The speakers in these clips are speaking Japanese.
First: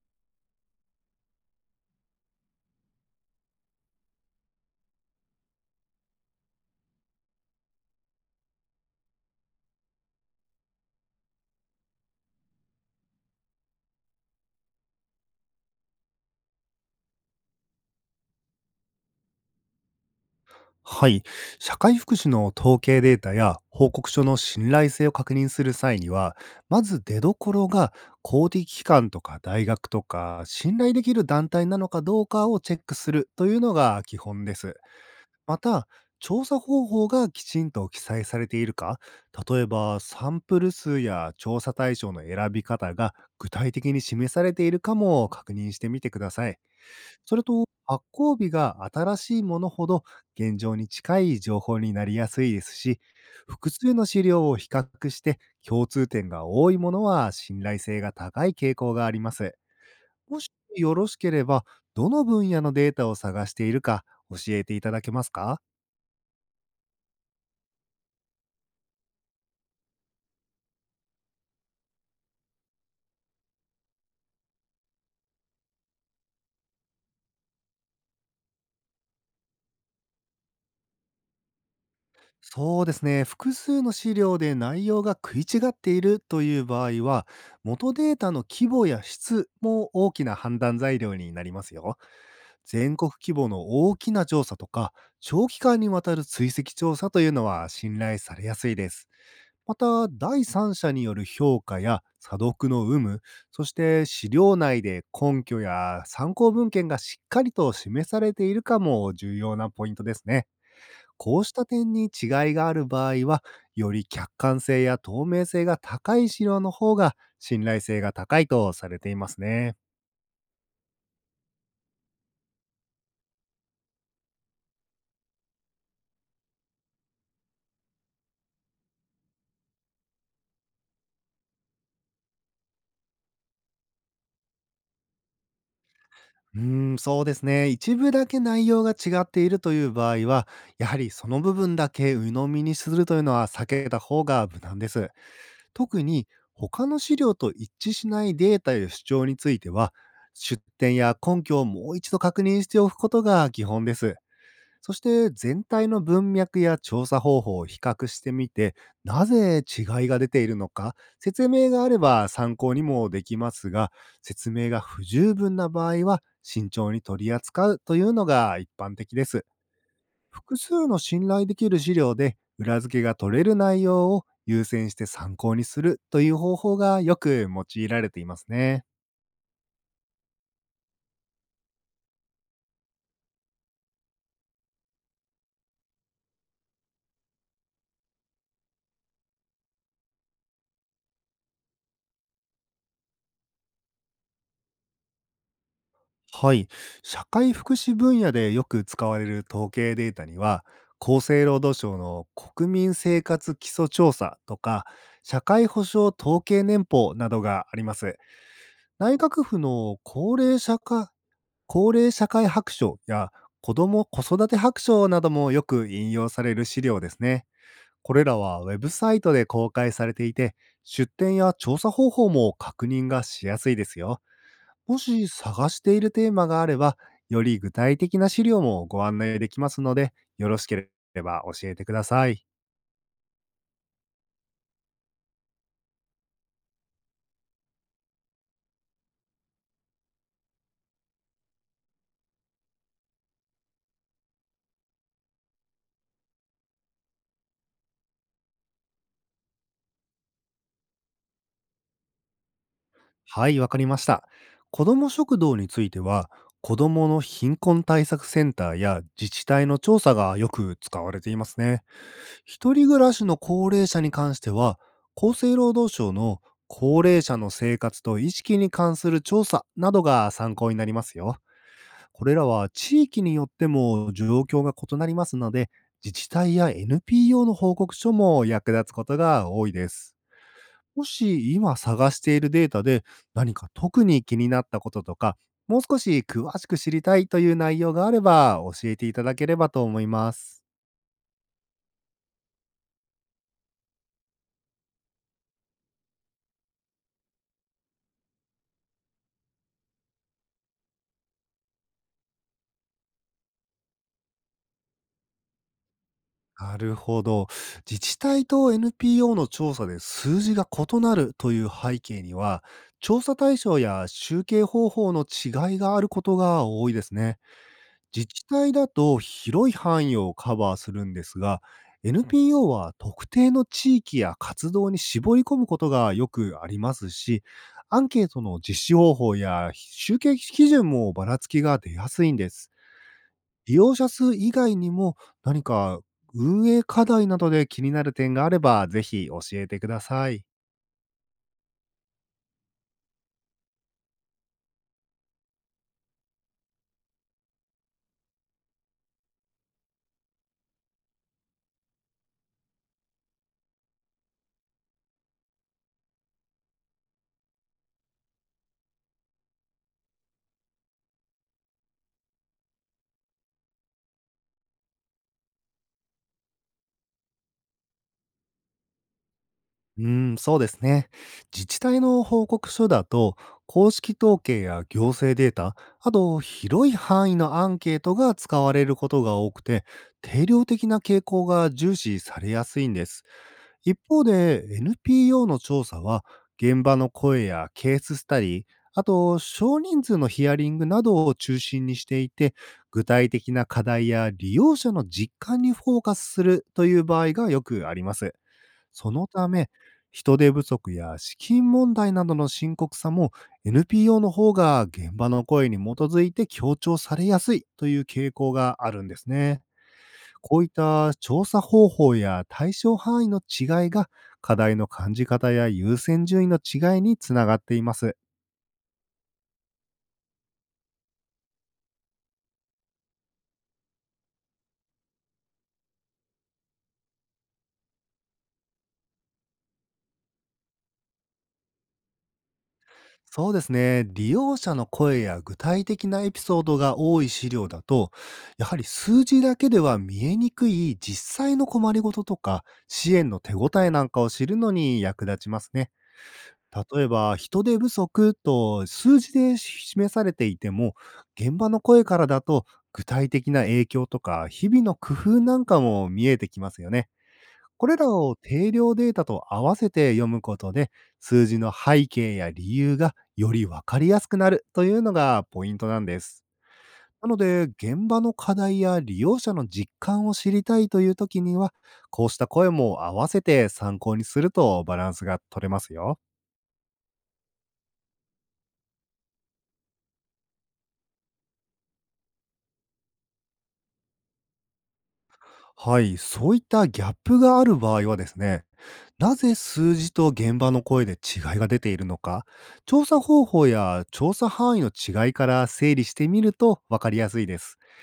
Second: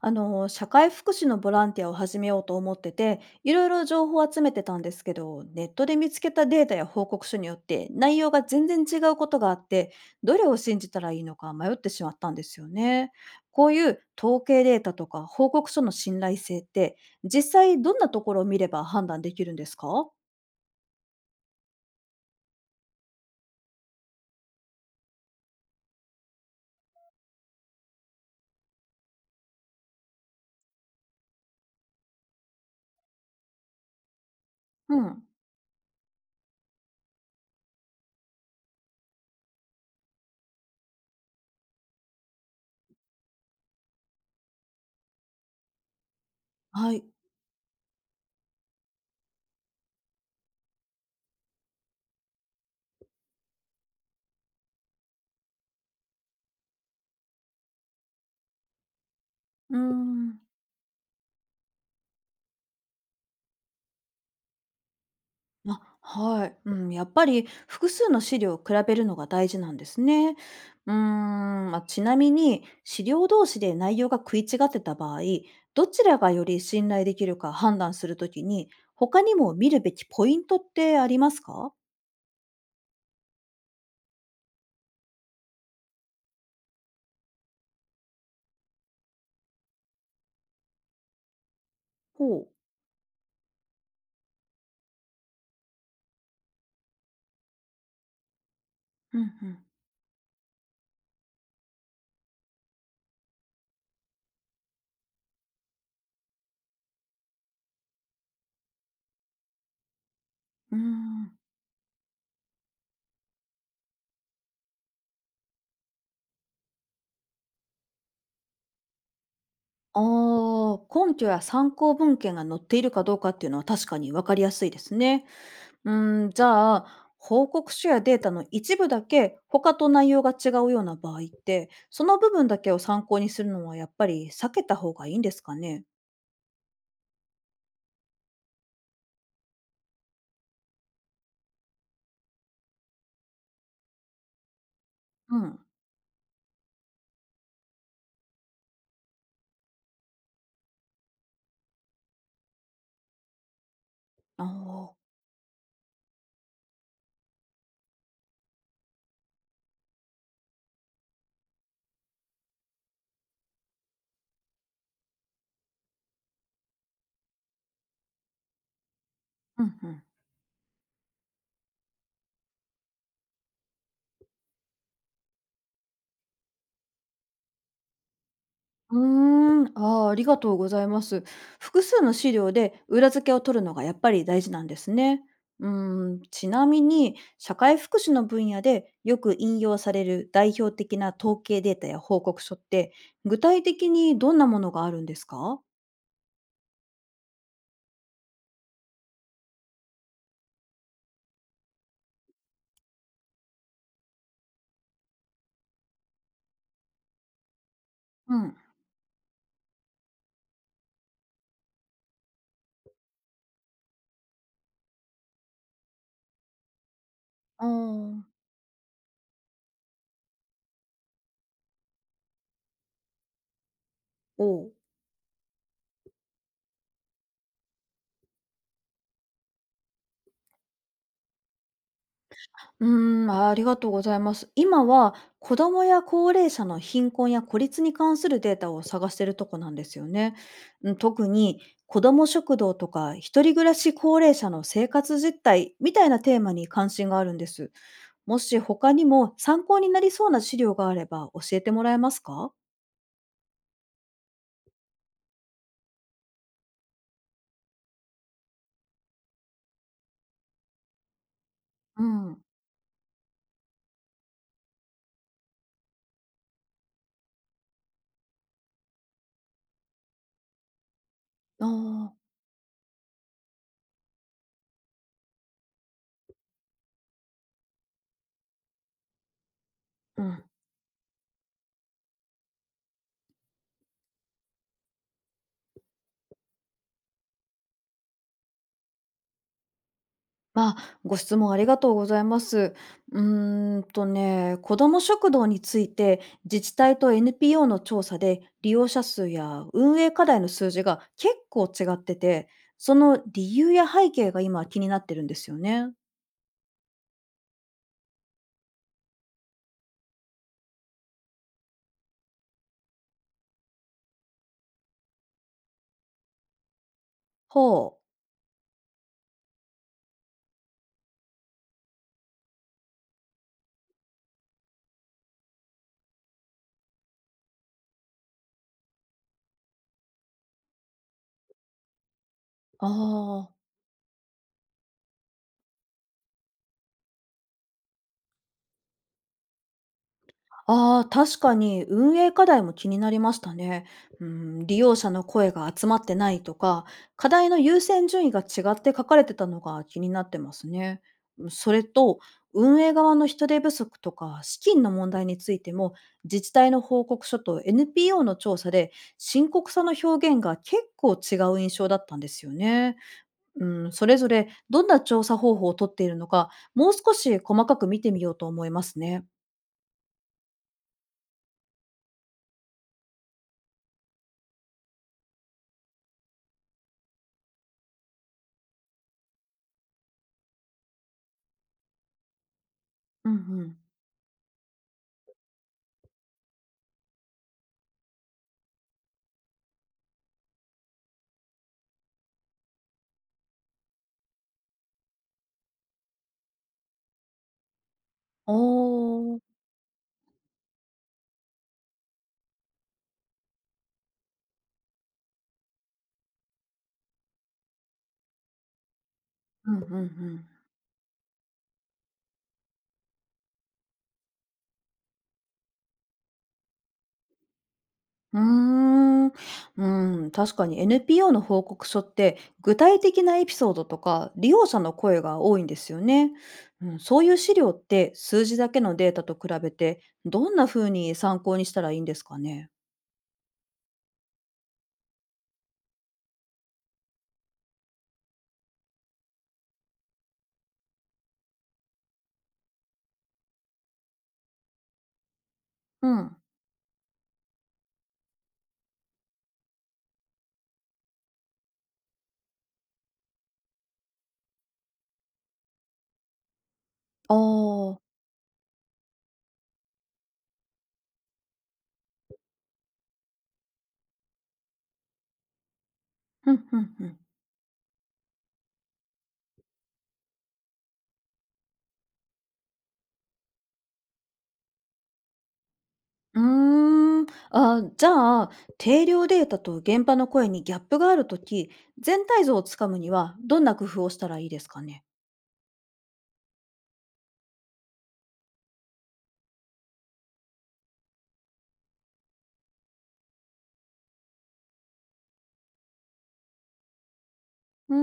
社会福祉のボランティアを始めようと思ってて、いろいろ情報を集めてたんですけど、ネットで見つけたデータや報告書によって内容が全然違うことがあって、どれを信じたらいいのか迷ってしまったんですよね。こういう統計データとか報告書の信頼性って、実際どんなところを見れば判断できるんですか？はい。社会福祉の統計データや報告書の信頼性を確認する際には、まず出どころが公的機関とか大学とか信頼できる団体なのかどうかをチェックするというのが基本です。うん。また、調査方法がきちんと記載されているか、例えばサンプル数や調査対象の選び方が具体的に示されているかも確認してみてください。はい。それと、発行日が新しいものほど現状に近い情報になりやすいですし、複数の資料を比較して共通点が多いものは信頼性が高い傾向があります。うーもん。しよろしければ、どの分野のデータを探しているか教えていただけますか？あ、はい。うん、やっぱり複数の資料を比べるのが大事なんですね。うーん、まあ、ちなみに資料同士で内容が食い違ってた場合、どちらがより信頼できるか判断するときに、他にも見るべきポイントってありますか？そうですね。複数の資料で内容が食い違っているという場合は、元データの規模や質も大きな判断材料になりますよ。ほう。全国規模の大きな調査とか、長期間にわたる追跡調査というのは信頼されやすいです。うん、うん。また、第三者による評価や査読の有無、そして資料内で根拠や参考文献がしっかりと示されているかも重要なポイントですね。うーん。こうした点に違いがある場合は、より客観性や透明性が高い資料の方が信頼性が高いとされていますね。ああ、根拠や参考文献が載っているかどうかっていうのは確かに分かりやすいですね。うーん、じゃあ、報告書やデータの一部だけ他と内容が違うような場合って、その部分だけを参考にするのはやっぱり避けた方がいいんですかね？うーん、そうですね。一部だけ内容が違っているという場合は、やはりその部分だけ鵜呑みにするというのは避けた方が無難です。うん。特に他の資料と一致しないデータや主張については、出典や根拠をもう一度確認しておくことが基本です。あそあ。して全体の文脈や調査方法を比較してみて、なぜ違いが出ているのか、説明があれば参考にもできますが、説明が不十分な場合は慎重に取り扱うというのが一般的です。うんうん。複数の信頼できる資料で裏付けが取れる内容を優先して参考にするという方法がよく用いられていますね。うーん、ああ、ありがとうございます。複数の資料で裏付けを取るのがやっぱり大事なんですね。うーん、ちなみに、社会福祉の分野でよく引用される代表的な統計データや報告書って、具体的にどんなものがあるんですか？はい。社会福祉分野でよく使われる統計データには、厚生労働省の国民生活基礎調査とか、社会保障統計年報などがあります。うん。内閣府の高齢社会白書や子ども子育て白書などもよく引用される資料ですね。あこれー。らはウェブサイトで公開されていて、出典や調査方法も確認がしやすいですよ。おう。もし探しているテーマがあれば、より具体的な資料もご案内できますので、よろしければ教えてください。うーん、ありがとうございます。今は子どもや高齢者の貧困や孤立に関するデータを探しているとこなんですよね。うん、特に子ども食堂とか一人暮らし高齢者の生活実態みたいなテーマに関心があるんです。もし他にも参考になりそうな資料があれば教えてもらえますか？はい、わかりました。子ども食堂については、子どもの貧困対策センターや自治体の調査がよく使われていますね。うん。一人暮らしの高齢者に関しては、厚生労働省の高齢者の生活と意識に関する調査などが参考になりますよ。あこあ。れらは地域によっても状況が異なりますので、自治体や NPO の報告書も役立つことが多いです。うん。もし今探しているデータで何か特に気になったこととか、もう少し詳しく知りたいという内容があれば教えていただければと思います。まあ、ご質問ありがとうございます。子ども食堂について自治体と NPO の調査で利用者数や運営課題の数字が結構違ってて、その理由や背景が今気になってるんですよね。なるほど。自治体と NPO の調査で数字が異なるという背景には、調査対象や集計方法の違いがあることが多いですね。ほう。自治体だと広い範囲をカバーするんですが、NPO は特定の地域や活動に絞り込むことがよくありますし、アンケートの実施方法や集計基準もばらつきが出やすいんです。あ利用者数以外にも何か運営課題などで気になる点があれば、ぜひ教えてください。ああ、確かに運営課題も気になりましたね。うん、利用者の声が集まってないとか、課題の優先順位が違って書かれてたのが気になってますね。うん、それと、運営側の人手不足とか資金の問題についても、自治体の報告書と NPO の調査で深刻さの表現が結構違う印象だったんですよね。うん、それぞれどんな調査方法をとっているのか、もう少し細かく見てみようと思いますね。うーん、そうですね。自治体の報告書だと、公式統計や行政データ、あと広い範囲のアンケートが使われることが多くて、定量的な傾向が重視されやすいんです。うんうん。一方で NPO の調査は、現場の声やケーススタディ、あと少人数のヒアリングなどを中心にしていて、具体的な課題や利用者の実感にフォーカスするという場合がよくあります。おそのお、ため、人手不足や資金問題などの深刻さも NPO の方が現場の声に基づいて強調されやすいという傾向があるんですね。うんうんうん。こういった調査方法や対象範囲の違いが課題の感じ方や優先順位の違いにつながっています。うーん、うん、確かに NPO の報告書って、具体的なエピソードとか、利用者の声が多いんですよね。うん、そういう資料って、数字だけのデータと比べて、どんな風に参考にしたらいいんですかね？そうですね。利用者の声や具体的なエピソードが多い資料だと、やはり数字だけでは見えにくい実際の困りごととか、支援の手応えなんかを知るのに役立ちますね。うん。例えば、人手不足と数字で示されていても、現場の声からだと具体的な影響とか、日々の工夫なんかも見えてきますよね。あこれあ、らを定量データと合わせて読むことで、数字の背景や理由がよりわかりやすくなるというのがポイントなんです。うんうんうん。なので、現場の課題や利用者の実感を知りたいという時には、こうした声も合わせて参考にするとバランスが取れますよ。うーん。あ、じゃあ、定量データと現場の声にギャップがあるとき、全体像をつかむには、どんな工夫をしたらいいですかね？はい、そういったギャップがある場合はですね、なぜ数字と現場の声で違いが出ているのか、調査方法や調査範囲の違いから整理してみると分かりやすいです。うー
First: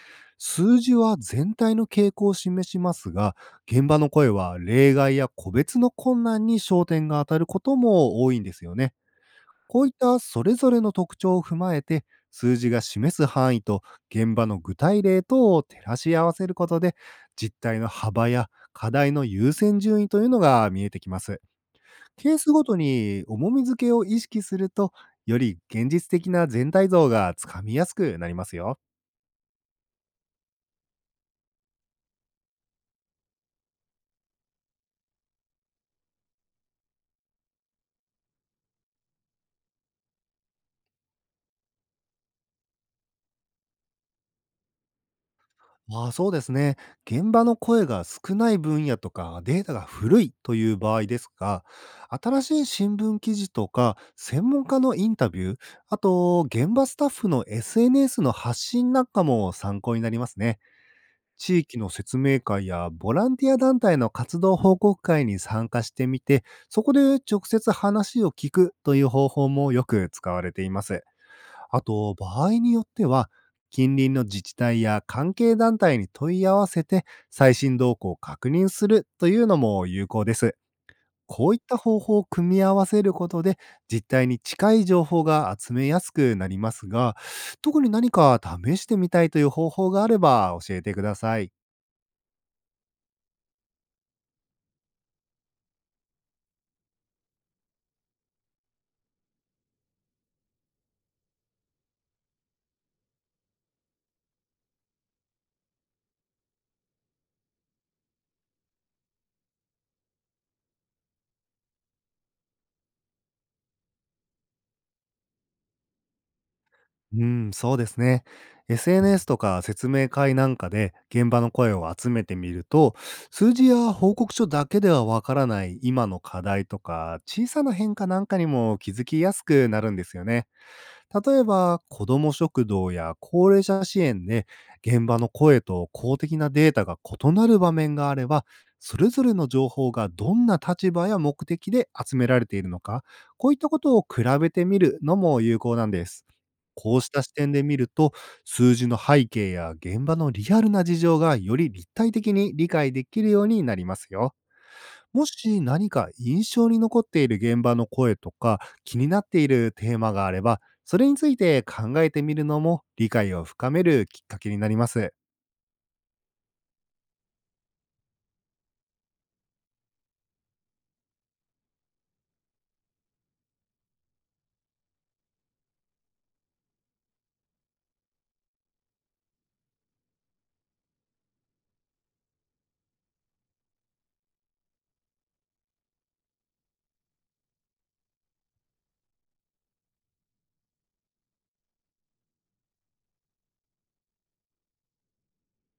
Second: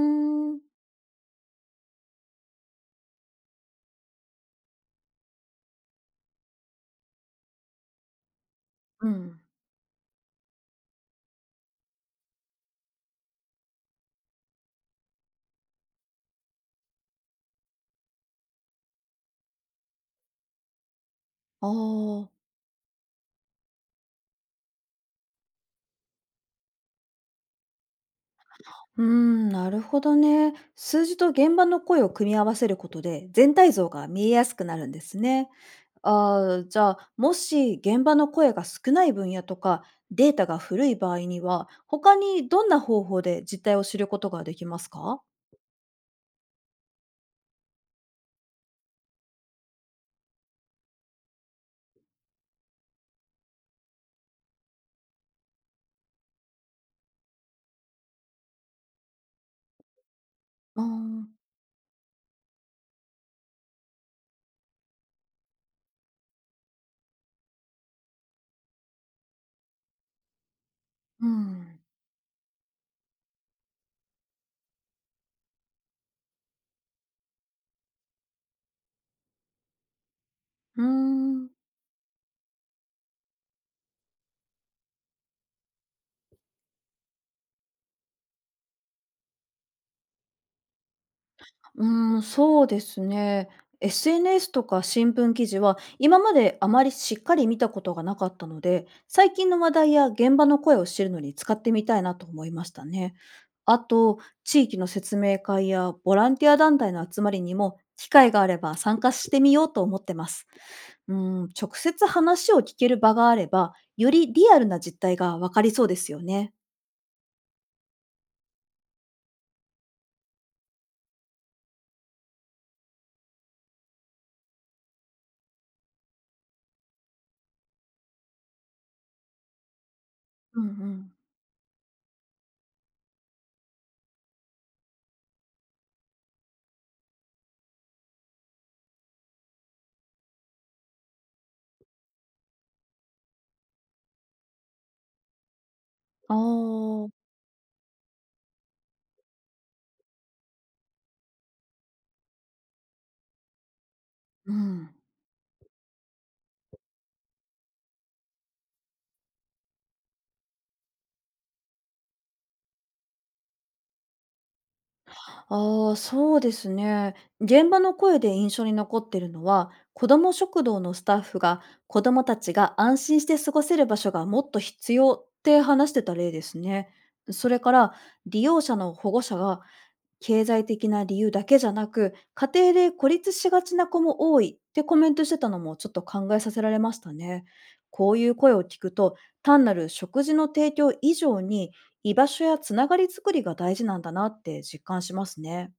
ん。数字は全体の傾向を示しますが、現場の声は例外や個別の困難に焦点が当たることも多いんですよね。うん。こういったそれぞれの特徴を踏まえて、数字が示す範囲と現場の具体例等を照らし合わせることで、実態の幅や課題の優先順位というのが見えてきます。ああ、ケースごとに重み付けを意識すると、より現実的な全体像がつかみやすくなりますよ。うーん、なるほどね。数字と現場の声を組み合わせることで、全体像が見えやすくなるんですね。ああ、じゃあ、もし現場の声が少ない分野とか、データが古い場合には、他にどんな方法で実態を知ることができますか？ああ、そうですね。現場の声が少ない分野とかデータが古いという場合ですが、新しい新聞記事とか専門家のインタビュー、あと現場スタッフの SNS の発信なんかも参考になりますね。ああ、地域の説明会やボランティア団体の活動報告会に参加してみて、そこで直接話を聞くという方法もよく使われています。うん、あと、場合によっては、近隣の自治体や関係団体に問い合わせて最新動向を確認するというのも有効です。うーこん。ういった方法を組み合わせることで実態に近い情報が集めやすくなりますが、特に何か試してみたいという方法があれば教えてください。うーん、そうですね。SNS とか新聞記事は今まであまりしっかり見たことがなかったので、最近の話題や現場の声を知るのに使ってみたいなと思いましたね。あと、地域の説明会やボランティア団体の集まりにも機会があれば参加してみようと思ってます。うーん、直接話を聞ける場があれば、よりリアルな実態がわかりそうですよね。うん、そうですね。SNS とか説明会なんかで現場の声を集めてみると、数字や報告書だけではわからない今の課題とか、小さな変化なんかにも気づきやすくなるんですよね。うんうん。例えば、子ども食堂や高齢者支援で、現場の声と公的なデータが異なる場面があれば、それぞれの情報がどんな立場や目的で集められているのか、こういったことを比べてみるのも有効なんです。あこうしあ、た視点で見ると、数字の背景や現場のリアルな事情がより立体的に理解できるようになりますよ。うん。もし何か印象に残っている現場の声とか、気になっているテーマがあれば、それについて考えてみるのも理解を深めるきっかけになります。ああ、そうですね。現場の声で印象に残ってるのは、子ども食堂のスタッフが子どもたちが安心して過ごせる場所がもっと必要って話してた例ですね。それから利用者の保護者が経済的な理由だけじゃなく、家庭で孤立しがちな子も多いってコメントしてたのもちょっと考えさせられましたね。こういう声を聞くと、単なる食事の提供以上に居場所やつながり作りが大事なんだなって実感しますね。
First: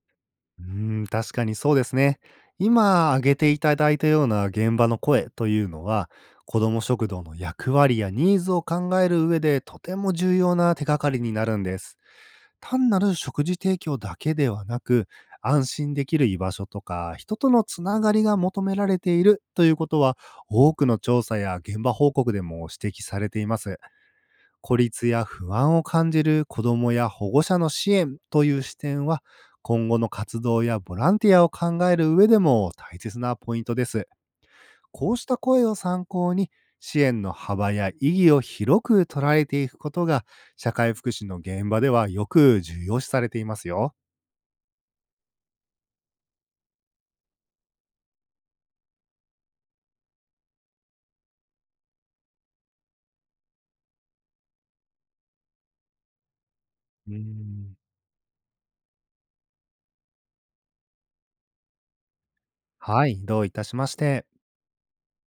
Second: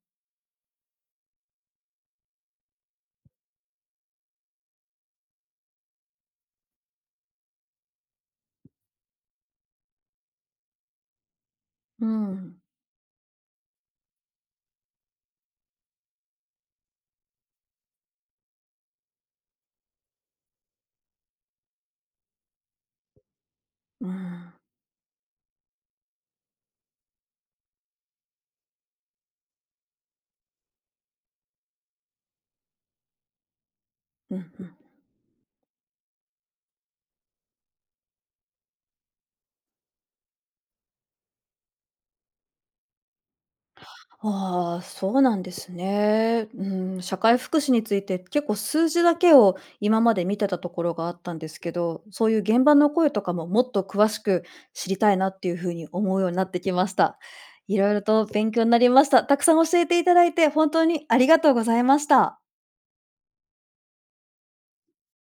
うーん、確かにそうですね。今挙げていただいたような現場の声というのは、子ども食堂の役割やニーズを考える上でとても重要な手がかりになるんです。うん、単なる食事提供だけではなく、安心できる居場所とか、人とのつながりが求められているということは、多くの調査や現場報告でも指摘されています。うん、孤立や不安を感じる子どもや保護者の支援という視点は、今後の活動やボランティアを考える上でも大切なポイントです。うん、うん。こうした声を参考に、支援の幅や意義を広く捉えていくことが、社会福祉の現場ではよく重要視されていますよ。ああ、そうなんですね。うん、社会福祉について結構数字だけを今まで見てたところがあったんですけど、そういう現場の声とかももっと詳しく知りたいなっていうふうに思うようになってきましうーた。んいろいろと勉強になりました。たくさん教えていただいて本当にありがとうございました。はい、どういたしまして。